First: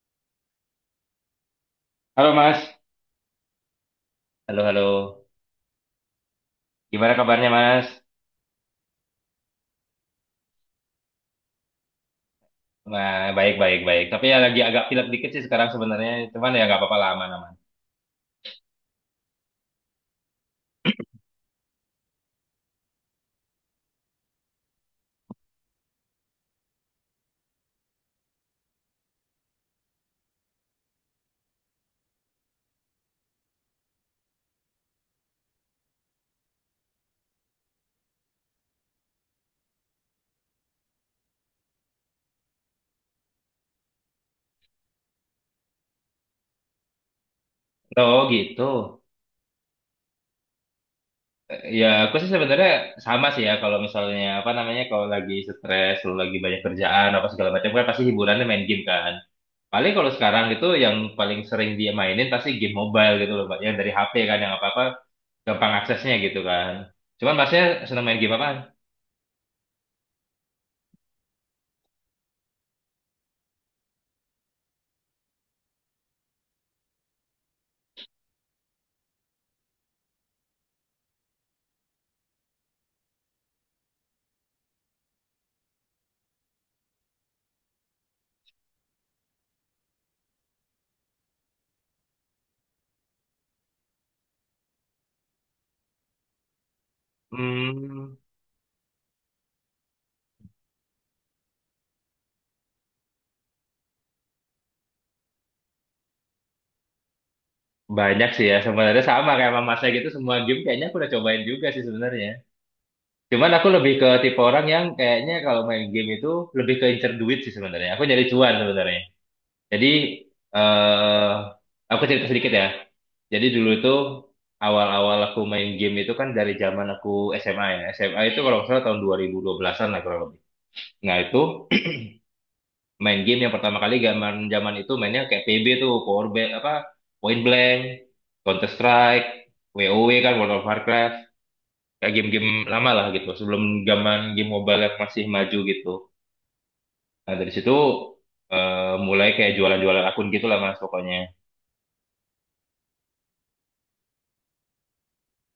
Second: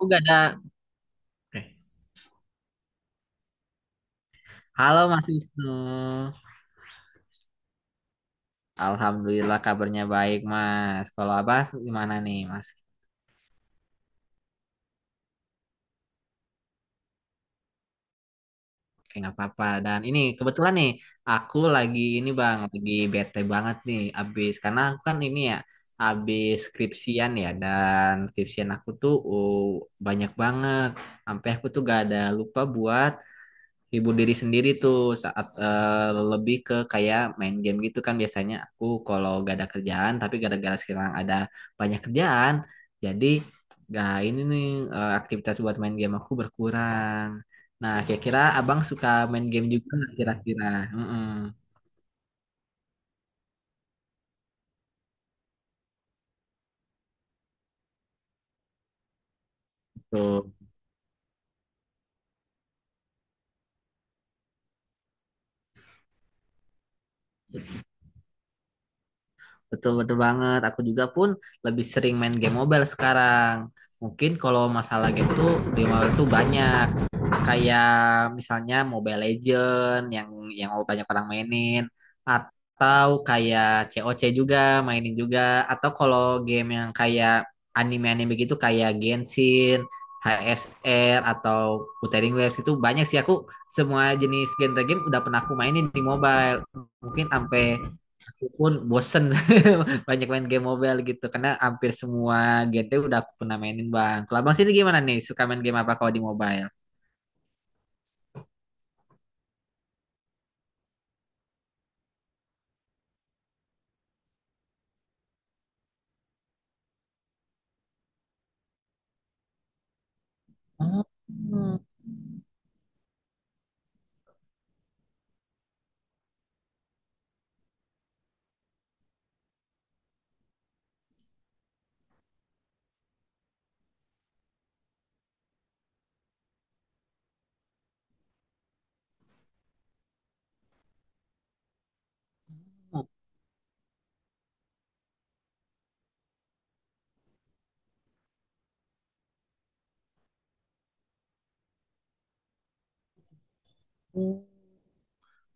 Oh, gak ada. Oke. Halo Mas. Halo, halo. Halo Mas Wisnu. Gimana kabarnya Mas? Alhamdulillah kabarnya baik Mas. Kalau Abas gimana nih Mas? Nah, baik, baik, baik. Tapi ya lagi agak pilek dikit sih sekarang sebenarnya. Cuman ya nggak apa-apa lah, aman-aman. Kayak nggak apa-apa. Dan ini kebetulan nih aku lagi ini Bang, lagi bete banget nih abis karena aku kan ini ya abis skripsian ya dan skripsian aku tuh banyak banget. Sampai aku tuh gak ada lupa buat hibur diri sendiri tuh saat lebih ke kayak main game gitu kan, biasanya aku kalau gak ada kerjaan, tapi gara-gara sekarang ada banyak kerjaan jadi gak ini nih aktivitas buat main game aku berkurang. Nah, Oh kira-kira gitu. abang suka main game juga nggak kira-kira? Mm-mm, Ya aku sih sebenarnya sama sih ya kalau misalnya apa namanya, kalau lagi stres, kalau lagi banyak kerjaan apa segala macam kan pasti hiburannya main game kan. Paling kalau sekarang tuh. itu yang paling sering dia mainin pasti game mobile gitu loh, Mbak. Yang dari HP kan yang apa-apa gampang aksesnya gitu kan. Cuman Masnya senang main game apaan? Betul betul banget. Aku juga pun lebih sering main game mobile sekarang. Mungkin kalau masalah game tuh di mobile tuh banyak. Kayak misalnya Mobile Legend yang banyak orang mainin, atau kayak COC juga mainin juga, atau kalau game yang kayak anime-anime gitu kayak Genshin, HSR atau Wuthering Waves itu banyak sih, aku semua jenis genre game udah pernah aku mainin di mobile. Mungkin sampai Hmm. pun bosen banyak main game mobile gitu karena hampir semua genre udah aku pernah mainin bang. Kalau abang sini gimana nih? Suka main game apa kalau di mobile? Banyak sih ya, sebenarnya sama kayak sama masnya gitu, semua game kayaknya aku udah cobain juga sih sebenarnya. Cuman aku lebih ke tipe orang yang kayaknya kalau main game itu lebih ke incer duit sih sebenarnya. Aku nyari cuan sebenarnya. Jadi, eh aku cerita sedikit ya. Jadi dulu itu awal-awal aku main game itu kan dari zaman aku SMA ya. SMA itu kalau nggak salah tahun 2012-an lah kurang lebih. Nah itu main game yang pertama kali zaman zaman itu mainnya kayak P B tuh, Power Ba- apa Point Blank, Counter Strike, W O W kan, World of Warcraft, kayak game-game lama lah gitu sebelum zaman game mobile yang masih maju gitu. Nah dari situ mulai kayak jualan-jualan akun gitu lah mas pokoknya. Oh,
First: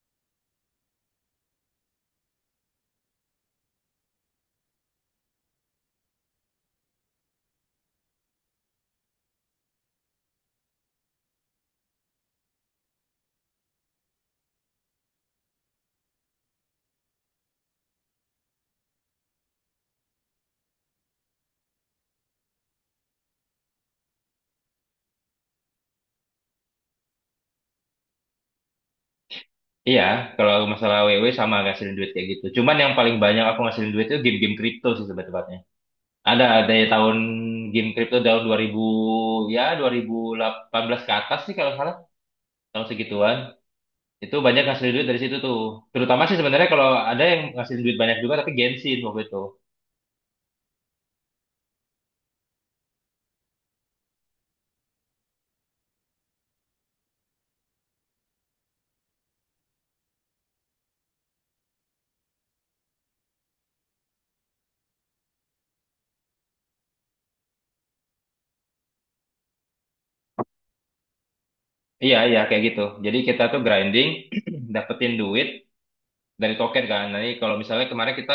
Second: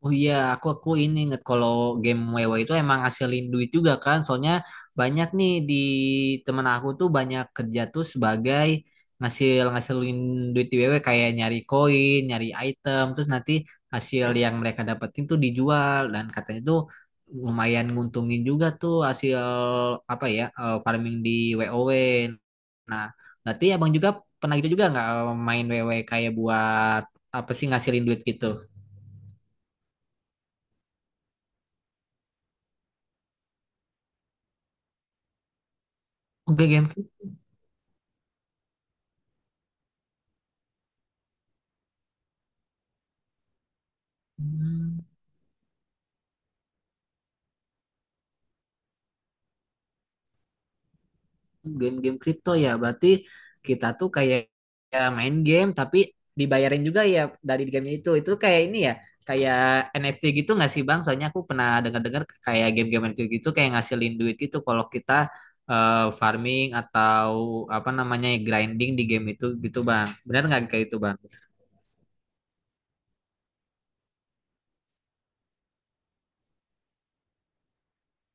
Oh, iya, aku ini inget kalau game WoW itu emang ngasilin duit juga kan. Soalnya banyak nih di temen aku tuh banyak kerja tuh sebagai ngasilin duit di WoW kayak nyari koin, nyari item, terus nanti hasil yang mereka dapetin tuh dijual dan katanya tuh lumayan nguntungin juga tuh hasil apa ya farming di WoW. Nah, berarti abang juga pernah gitu juga nggak main WoW kayak buat apa sih ngasilin duit gitu? Iya, kalau masalah W W sama ngasilin duit kayak gitu, cuman yang paling banyak aku ngasilin duit itu game-game kripto sih sebetulnya. Ada Oke, dari game. tahun, game kripto tahun 2018 ke atas sih kalau nggak salah, tahun segituan. Itu banyak ngasih Hmm. duit dari situ tuh. Terutama sih sebenarnya kalau ada yang ngasih duit banyak juga tapi gengsin waktu itu. Game-game kripto ya, berarti kita tuh kayak ya main game tapi dibayarin juga ya dari gamenya itu. Itu kayak ini ya, kayak NFT gitu nggak sih Bang? Soalnya aku pernah dengar-dengar kayak game-game NFT gitu kayak ngasilin duit gitu kalau kita farming atau apa namanya grinding di game itu gitu Bang. Benar nggak kayak itu Bang? Iya, iya kayak gitu. Jadi kita tuh grinding, dapetin duit dari token kan. Nanti kalau misalnya kemarin kita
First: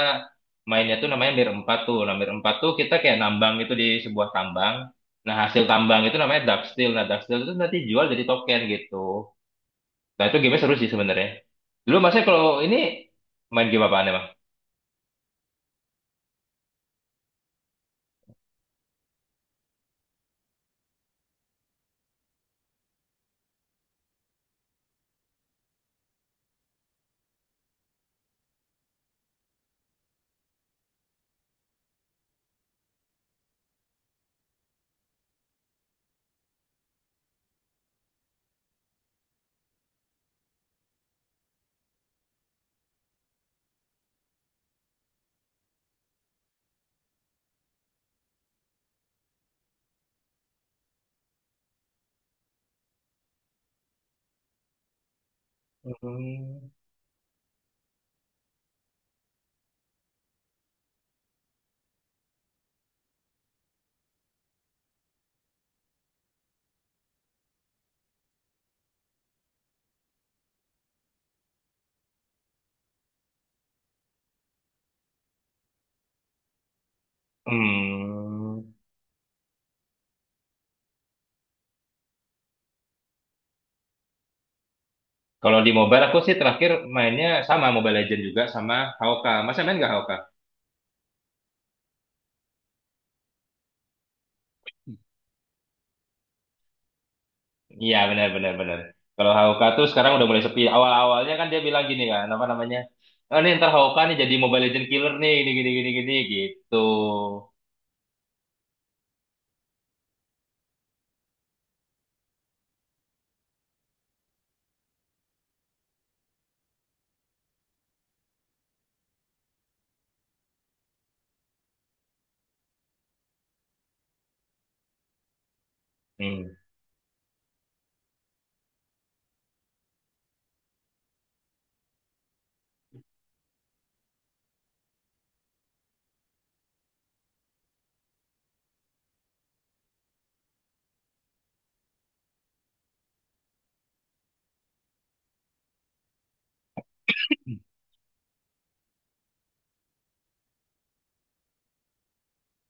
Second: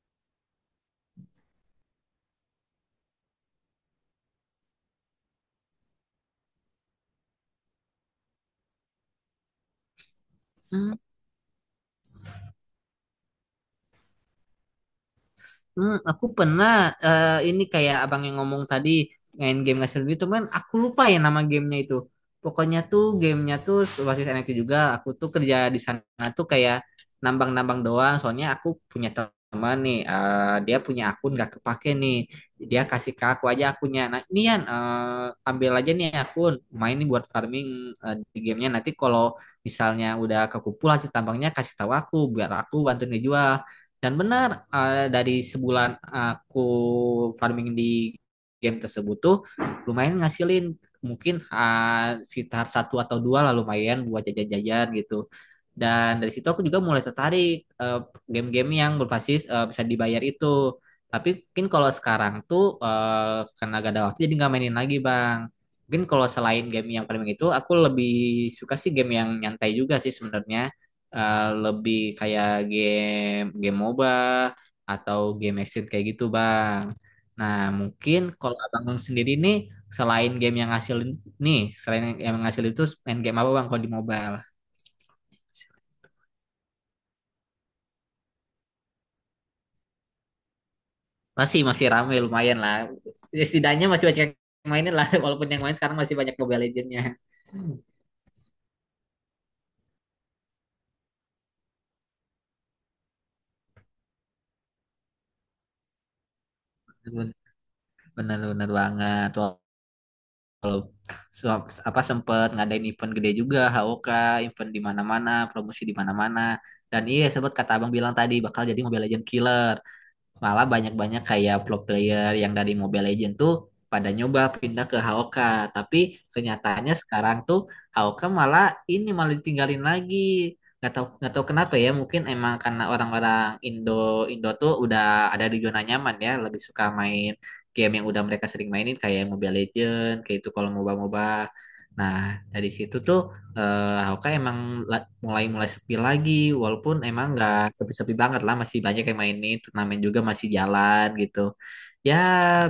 mainnya tuh namanya mir empat tuh. Nah, mir 4 tuh kita kayak nambang itu di sebuah tambang. Nah, hasil tambang itu namanya dark steel. Nah, dark steel itu nanti jual jadi token gitu. Nah, itu game seru sih sebenarnya. Dulu masnya kalau ini main game apaan emang? Hmm, aku pernah ini kayak abang yang ngomong tadi, main game ngasih duit cuman aku lupa ya nama gamenya itu. Pokoknya tuh gamenya tuh basis NFT juga. Aku tuh kerja di sana tuh kayak nambang-nambang doang. Soalnya aku punya teman nih, dia punya akun gak kepake nih. Dia kasih ke aku aja akunnya. Nah ini Yan, ambil aja nih akun. Main nih buat farming di gamenya. Nanti kalau misalnya udah kekumpul hasil tambangnya kasih tahu aku biar aku bantu ngejual. Dan benar, dari sebulan aku farming di game tersebut tuh lumayan ngasilin, mungkin sekitar satu atau dua lah, lumayan buat jajan-jajan gitu. Dan dari situ aku Hmm. juga mulai tertarik eh, game-game yang berbasis bisa dibayar itu. Tapi mungkin kalau sekarang tuh karena gak ada waktu jadi nggak mainin lagi Bang. Mungkin kalau selain game yang farming itu aku lebih suka sih game yang nyantai juga sih sebenarnya, lebih kayak game game MOBA atau game exit kayak gitu Bang. Nah, mungkin kalau Hmm. Abang sendiri nih, selain game yang ngasilin nih, selain yang ngasilin itu main game apa Bang kalau di mobile? Kalau di mobile aku sih terakhir mainnya sama Mobile Legend juga sama Hawka. Masa main nggak Hawka? Masih masih ramai lumayan lah. Ya, setidaknya masih banyak yang mainin lah walaupun yang main sekarang masih banyak Mobile Legends-nya. Iya benar benar benar. Kalau Hawka tuh sekarang udah mulai sepi. Awal-awalnya kan dia bilang gini kan, apa namanya? Oh nih ntar Hawka nih jadi Mobile Legend killer nih, gini gini gini gini gitu. Bener bener banget. Kalau apa sempet ngadain event gede juga HOK, event di mana-mana, promosi di mana-mana, dan iya sempat kata abang bilang tadi bakal jadi Mobile Legend Killer, malah banyak-banyak kayak pro player yang dari Mobile Legends tuh pada nyoba pindah ke Haoka. Tapi Hmm. kenyataannya sekarang tuh Haoka malah ini malah ditinggalin lagi, nggak tahu kenapa ya, mungkin emang karena orang-orang Indo Indo tuh udah ada di zona nyaman ya, lebih suka main game yang udah mereka sering mainin kayak Mobile Legends, kayak itu kalau MOBA MOBA. Nah, dari situ tuh Hoka emang mulai mulai sepi lagi, walaupun emang nggak sepi-sepi banget lah, masih banyak yang mainin, turnamen juga masih jalan gitu ya.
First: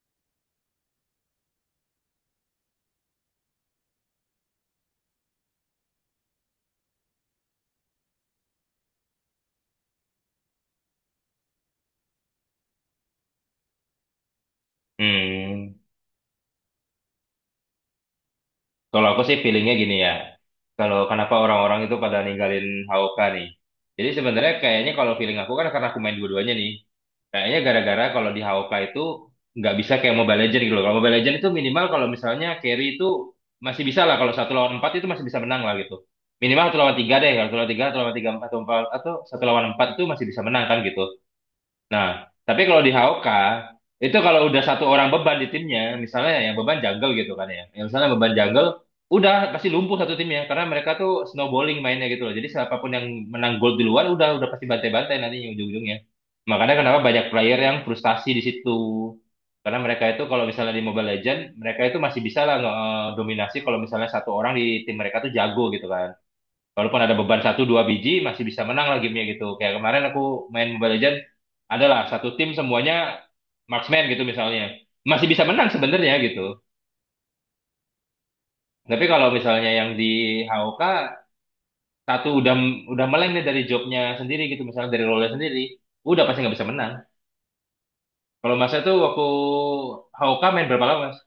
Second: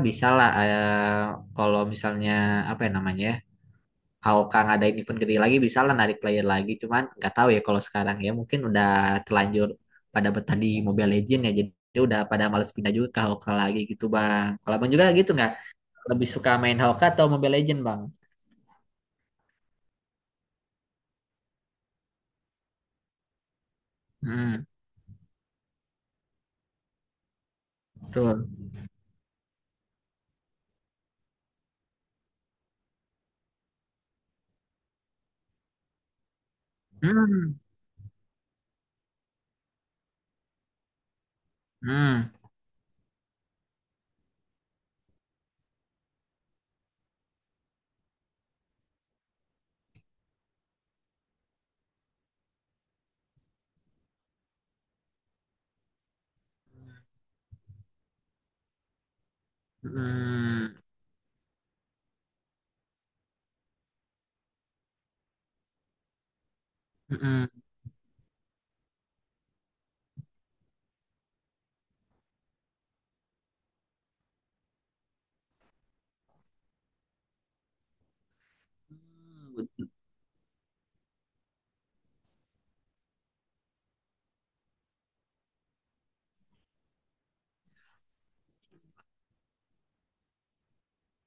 Bisa lah kalau misalnya apa ya namanya Hoka ngadain event gede lagi, bisa lah narik player lagi, cuman nggak tahu ya kalau sekarang, ya mungkin udah terlanjur pada betah di Mobile Legend ya, jadi udah pada males pindah juga ke Hoka lagi gitu bang. Kalau abang juga gitu nggak, Hmm. lebih suka main Hoka atau Mobile Legend bang? Kalau aku sih feelingnya gini ya. Kalau kenapa orang-orang itu pada ninggalin Hawka nih? Jadi sebenarnya Hmm, kayaknya kalau feeling aku kan karena aku main dua-duanya nih. Kayaknya gara-gara kalau di betul. HOK itu nggak bisa kayak Mobile Legends gitu loh. Kalau Mobile Legends itu minimal kalau misalnya carry itu masih bisa lah. Kalau satu lawan empat itu masih bisa menang lah gitu. Minimal satu lawan tiga deh. Kalau Hmm, satu lawan tiga, atau empat, atau satu lawan empat itu masih bisa menang kan gitu. Nah, hmm. tapi kalau di HOK itu kalau udah satu orang beban di timnya, misalnya yang beban jungle gitu kan ya. Yang misalnya beban jungle udah pasti lumpuh satu timnya karena mereka tuh snowballing mainnya gitu loh. Jadi siapapun yang menang gol duluan udah pasti bantai-bantai nantinya ujung-ujungnya. Makanya kenapa banyak player yang frustasi di situ. Karena mereka itu kalau misalnya Hmm, di Mobile Legends, mereka itu masih bisa lah dominasi kalau misalnya satu orang di tim mereka tuh jago gitu kan, walaupun ada beban hmm. satu dua biji masih bisa menang lah gamenya, gitu kayak kemarin aku main Mobile Legends adalah satu tim semuanya marksman gitu misalnya masih bisa menang sebenarnya gitu. Tapi kalau misalnya yang di HOK satu udah meleng nih dari jobnya sendiri gitu, misalnya dari role sendiri udah pasti nggak bisa menang. Kalau masnya itu waktu HOK main berapa lama mas?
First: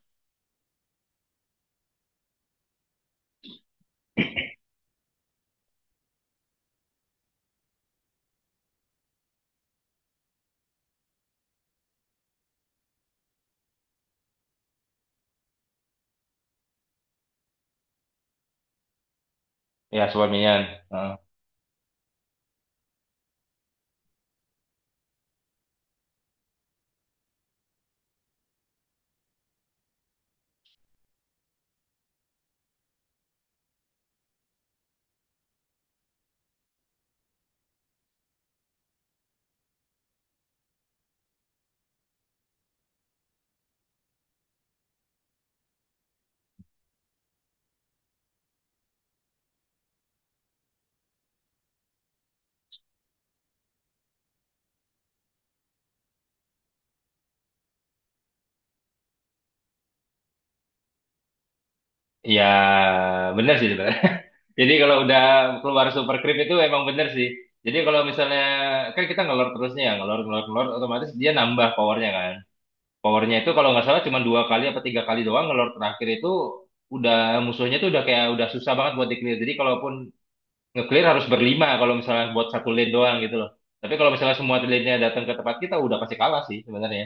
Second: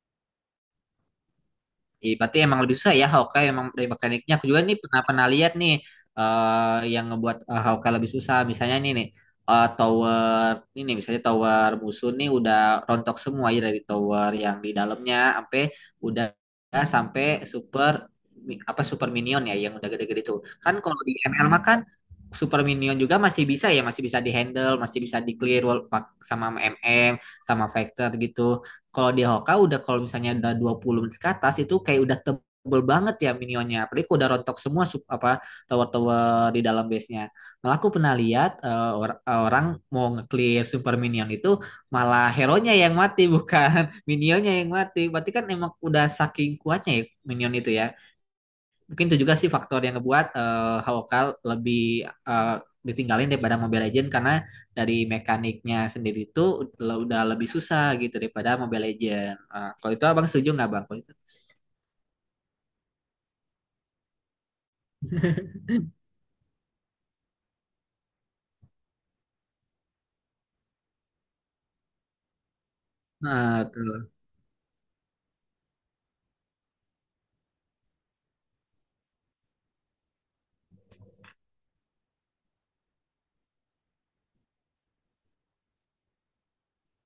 Iya, berarti emang lebih susah ya Hawkeye emang dari mekaniknya. Aku juga nih pernah pernah lihat nih yang ngebuat Hawkeye lebih susah. Misalnya nih nih tower ini nih, misalnya tower musuh nih udah rontok semua ya, dari tower yang di dalamnya sampai udah sampai super apa super minion ya yang udah Ya gede-gede tuh. suamian. Kan kalau di ML mah kan super minion juga masih bisa ya, masih bisa dihandle, masih bisa di clear, sama MM sama Factor gitu. Kalau di Hoka udah kalau misalnya udah 20 menit ke atas itu kayak udah tebel banget ya minionnya. Apalagi udah rontok semua apa tower-tower di dalam base-nya. Malah aku pernah lihat orang mau nge-clear super minion itu malah hero-nya yang mati, bukan minionnya yang mati. Berarti kan emang udah saking kuatnya ya minion itu ya, mungkin itu juga sih faktor yang ngebuat Hawkal lebih eh, ditinggalin daripada Mobile Legends, karena dari mekaniknya sendiri itu udah lebih susah gitu daripada Mobile Legends. Eh, kalau itu abang setuju nggak bang? Kalau itu? Ya, benar sih sebenarnya. Jadi kalau udah keluar super creep itu emang benar sih. Jadi kalau misalnya kan kita ngelor terusnya ya, ngelor ngelor ngelor otomatis dia nambah powernya kan. Powernya itu Nah, kalau nggak salah tuh, cuma dua kali apa tiga kali doang ngelor terakhir itu udah musuhnya tuh udah kayak udah susah banget buat di-clear. Jadi kalaupun nge-clear harus berlima kalau misalnya buat satu lane doang gitu loh. Tapi kalau misalnya semua lane-nya datang ke tempat kita udah pasti kalah sih sebenarnya.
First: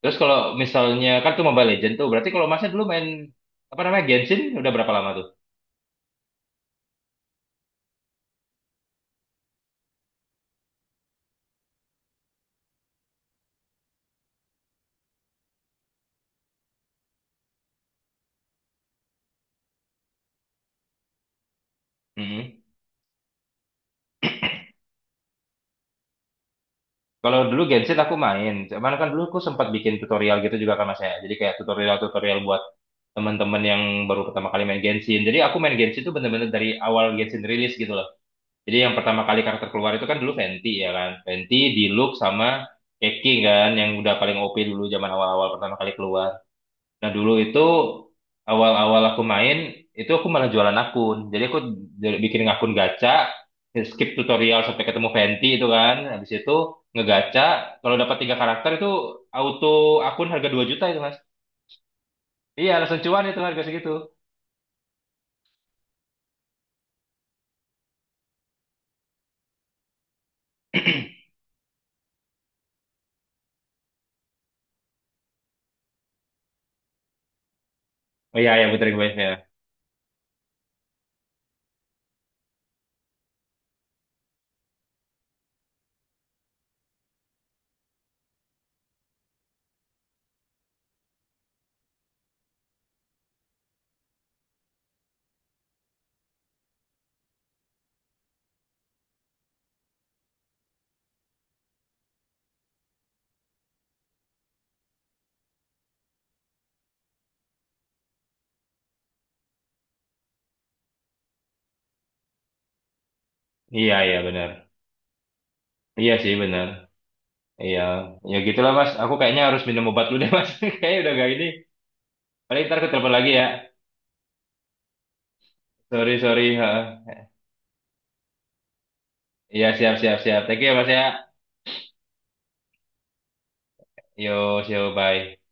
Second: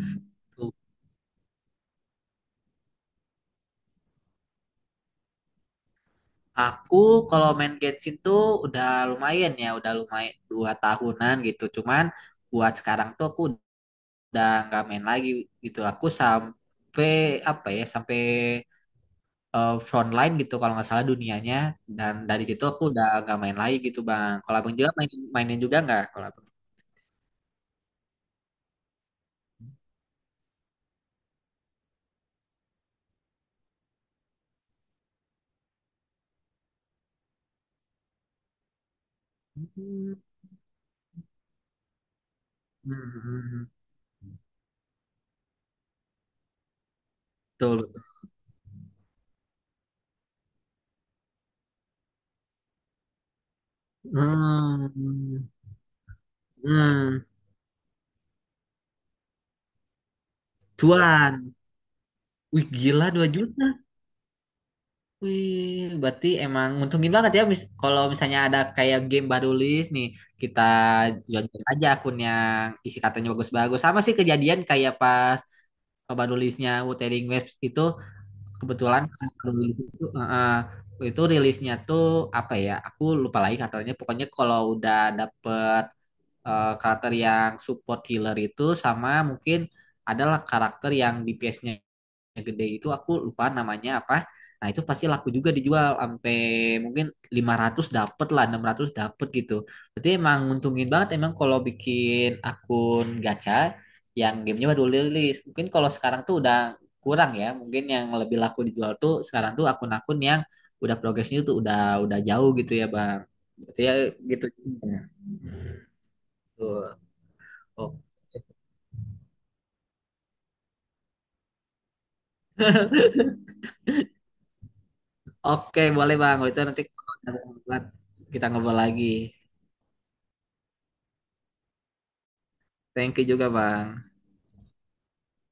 Terus kalau tuh. misalnya kan tuh Mobile Legend tuh berarti kalau masnya dulu main apa namanya Genshin udah berapa lama tuh? Aku kalau main Genshin tuh udah lumayan ya, udah lumayan 2 tahunan gitu. Cuman buat sekarang tuh aku udah nggak main lagi gitu. Aku sampai apa ya, sampai frontline gitu kalau nggak salah dunianya, dan dari Mm-mm. situ aku udah nggak main lagi gitu bang. Kalau abang juga main mainin juga nggak kalau abang? Kalau dulu Genshin aku main, cuman kan dulu aku sempat bikin tutorial gitu juga kan mas ya. Jadi kayak tutorial-tutorial buat teman-teman yang baru pertama kali main Genshin. Jadi aku main Genshin itu bener-bener dari awal Genshin rilis gitu loh. Jadi yang pertama kali karakter keluar itu kan Hmm, dulu Fenty ya kan. Fenty, Diluc sama Keki hmm, kan yang udah paling OP dulu zaman awal-awal pertama kali keluar. Nah dulu itu betul betul. awal-awal aku main itu aku malah jualan akun. Jadi aku bikin akun gacha, skip tutorial sampai ketemu Hmm, Fenty itu kan. Habis itu hmm. ngegacha, kalau dapat tiga karakter itu auto akun harga 2 juta itu mas. Cuan. Wih, Iya langsung gila, cuan dua itu harga juta segitu. Wih, berarti emang nguntungin banget ya, kalau misalnya ada kayak game baru list nih, kita jual-jual aja akun yang isi katanya bagus-bagus. Sama sih kejadian kayak pas baru listnya Wuthering Waves itu. Oh iya iya Putri Kebetulan Quest ya. kalau rilis itu itu rilisnya tuh apa ya? Aku lupa lagi katanya. Pokoknya kalau udah dapet karakter yang support healer itu, sama mungkin adalah karakter yang DPS-nya yang gede itu, aku lupa namanya apa. Nah, itu pasti laku juga dijual sampai mungkin 500 dapet lah, 600 dapet gitu. Berarti emang nguntungin banget emang kalau bikin akun gacha yang gamenya baru rilis. Mungkin kalau sekarang tuh udah kurang ya. Mungkin yang lebih laku dijual tuh sekarang tuh akun-akun yang udah progresnya tuh udah jauh gitu ya, Bang. Berarti ya Iya iya gitu. benar. Ya. Iya sih benar. Tuh. Iya O- ya gitulah mas. Aku kayaknya harus minum obat dulu deh mas. Kayaknya udah gak ini. Paling ntar aku telepon lagi ya. Oke, boleh Sorry Bang. Kalau sorry. itu nanti Ha. kalau ada waktu kita ngobrol lagi. Iya siap siap siap. Thank you ya mas ya. Thank you juga, Bang. Yo, yo, bye.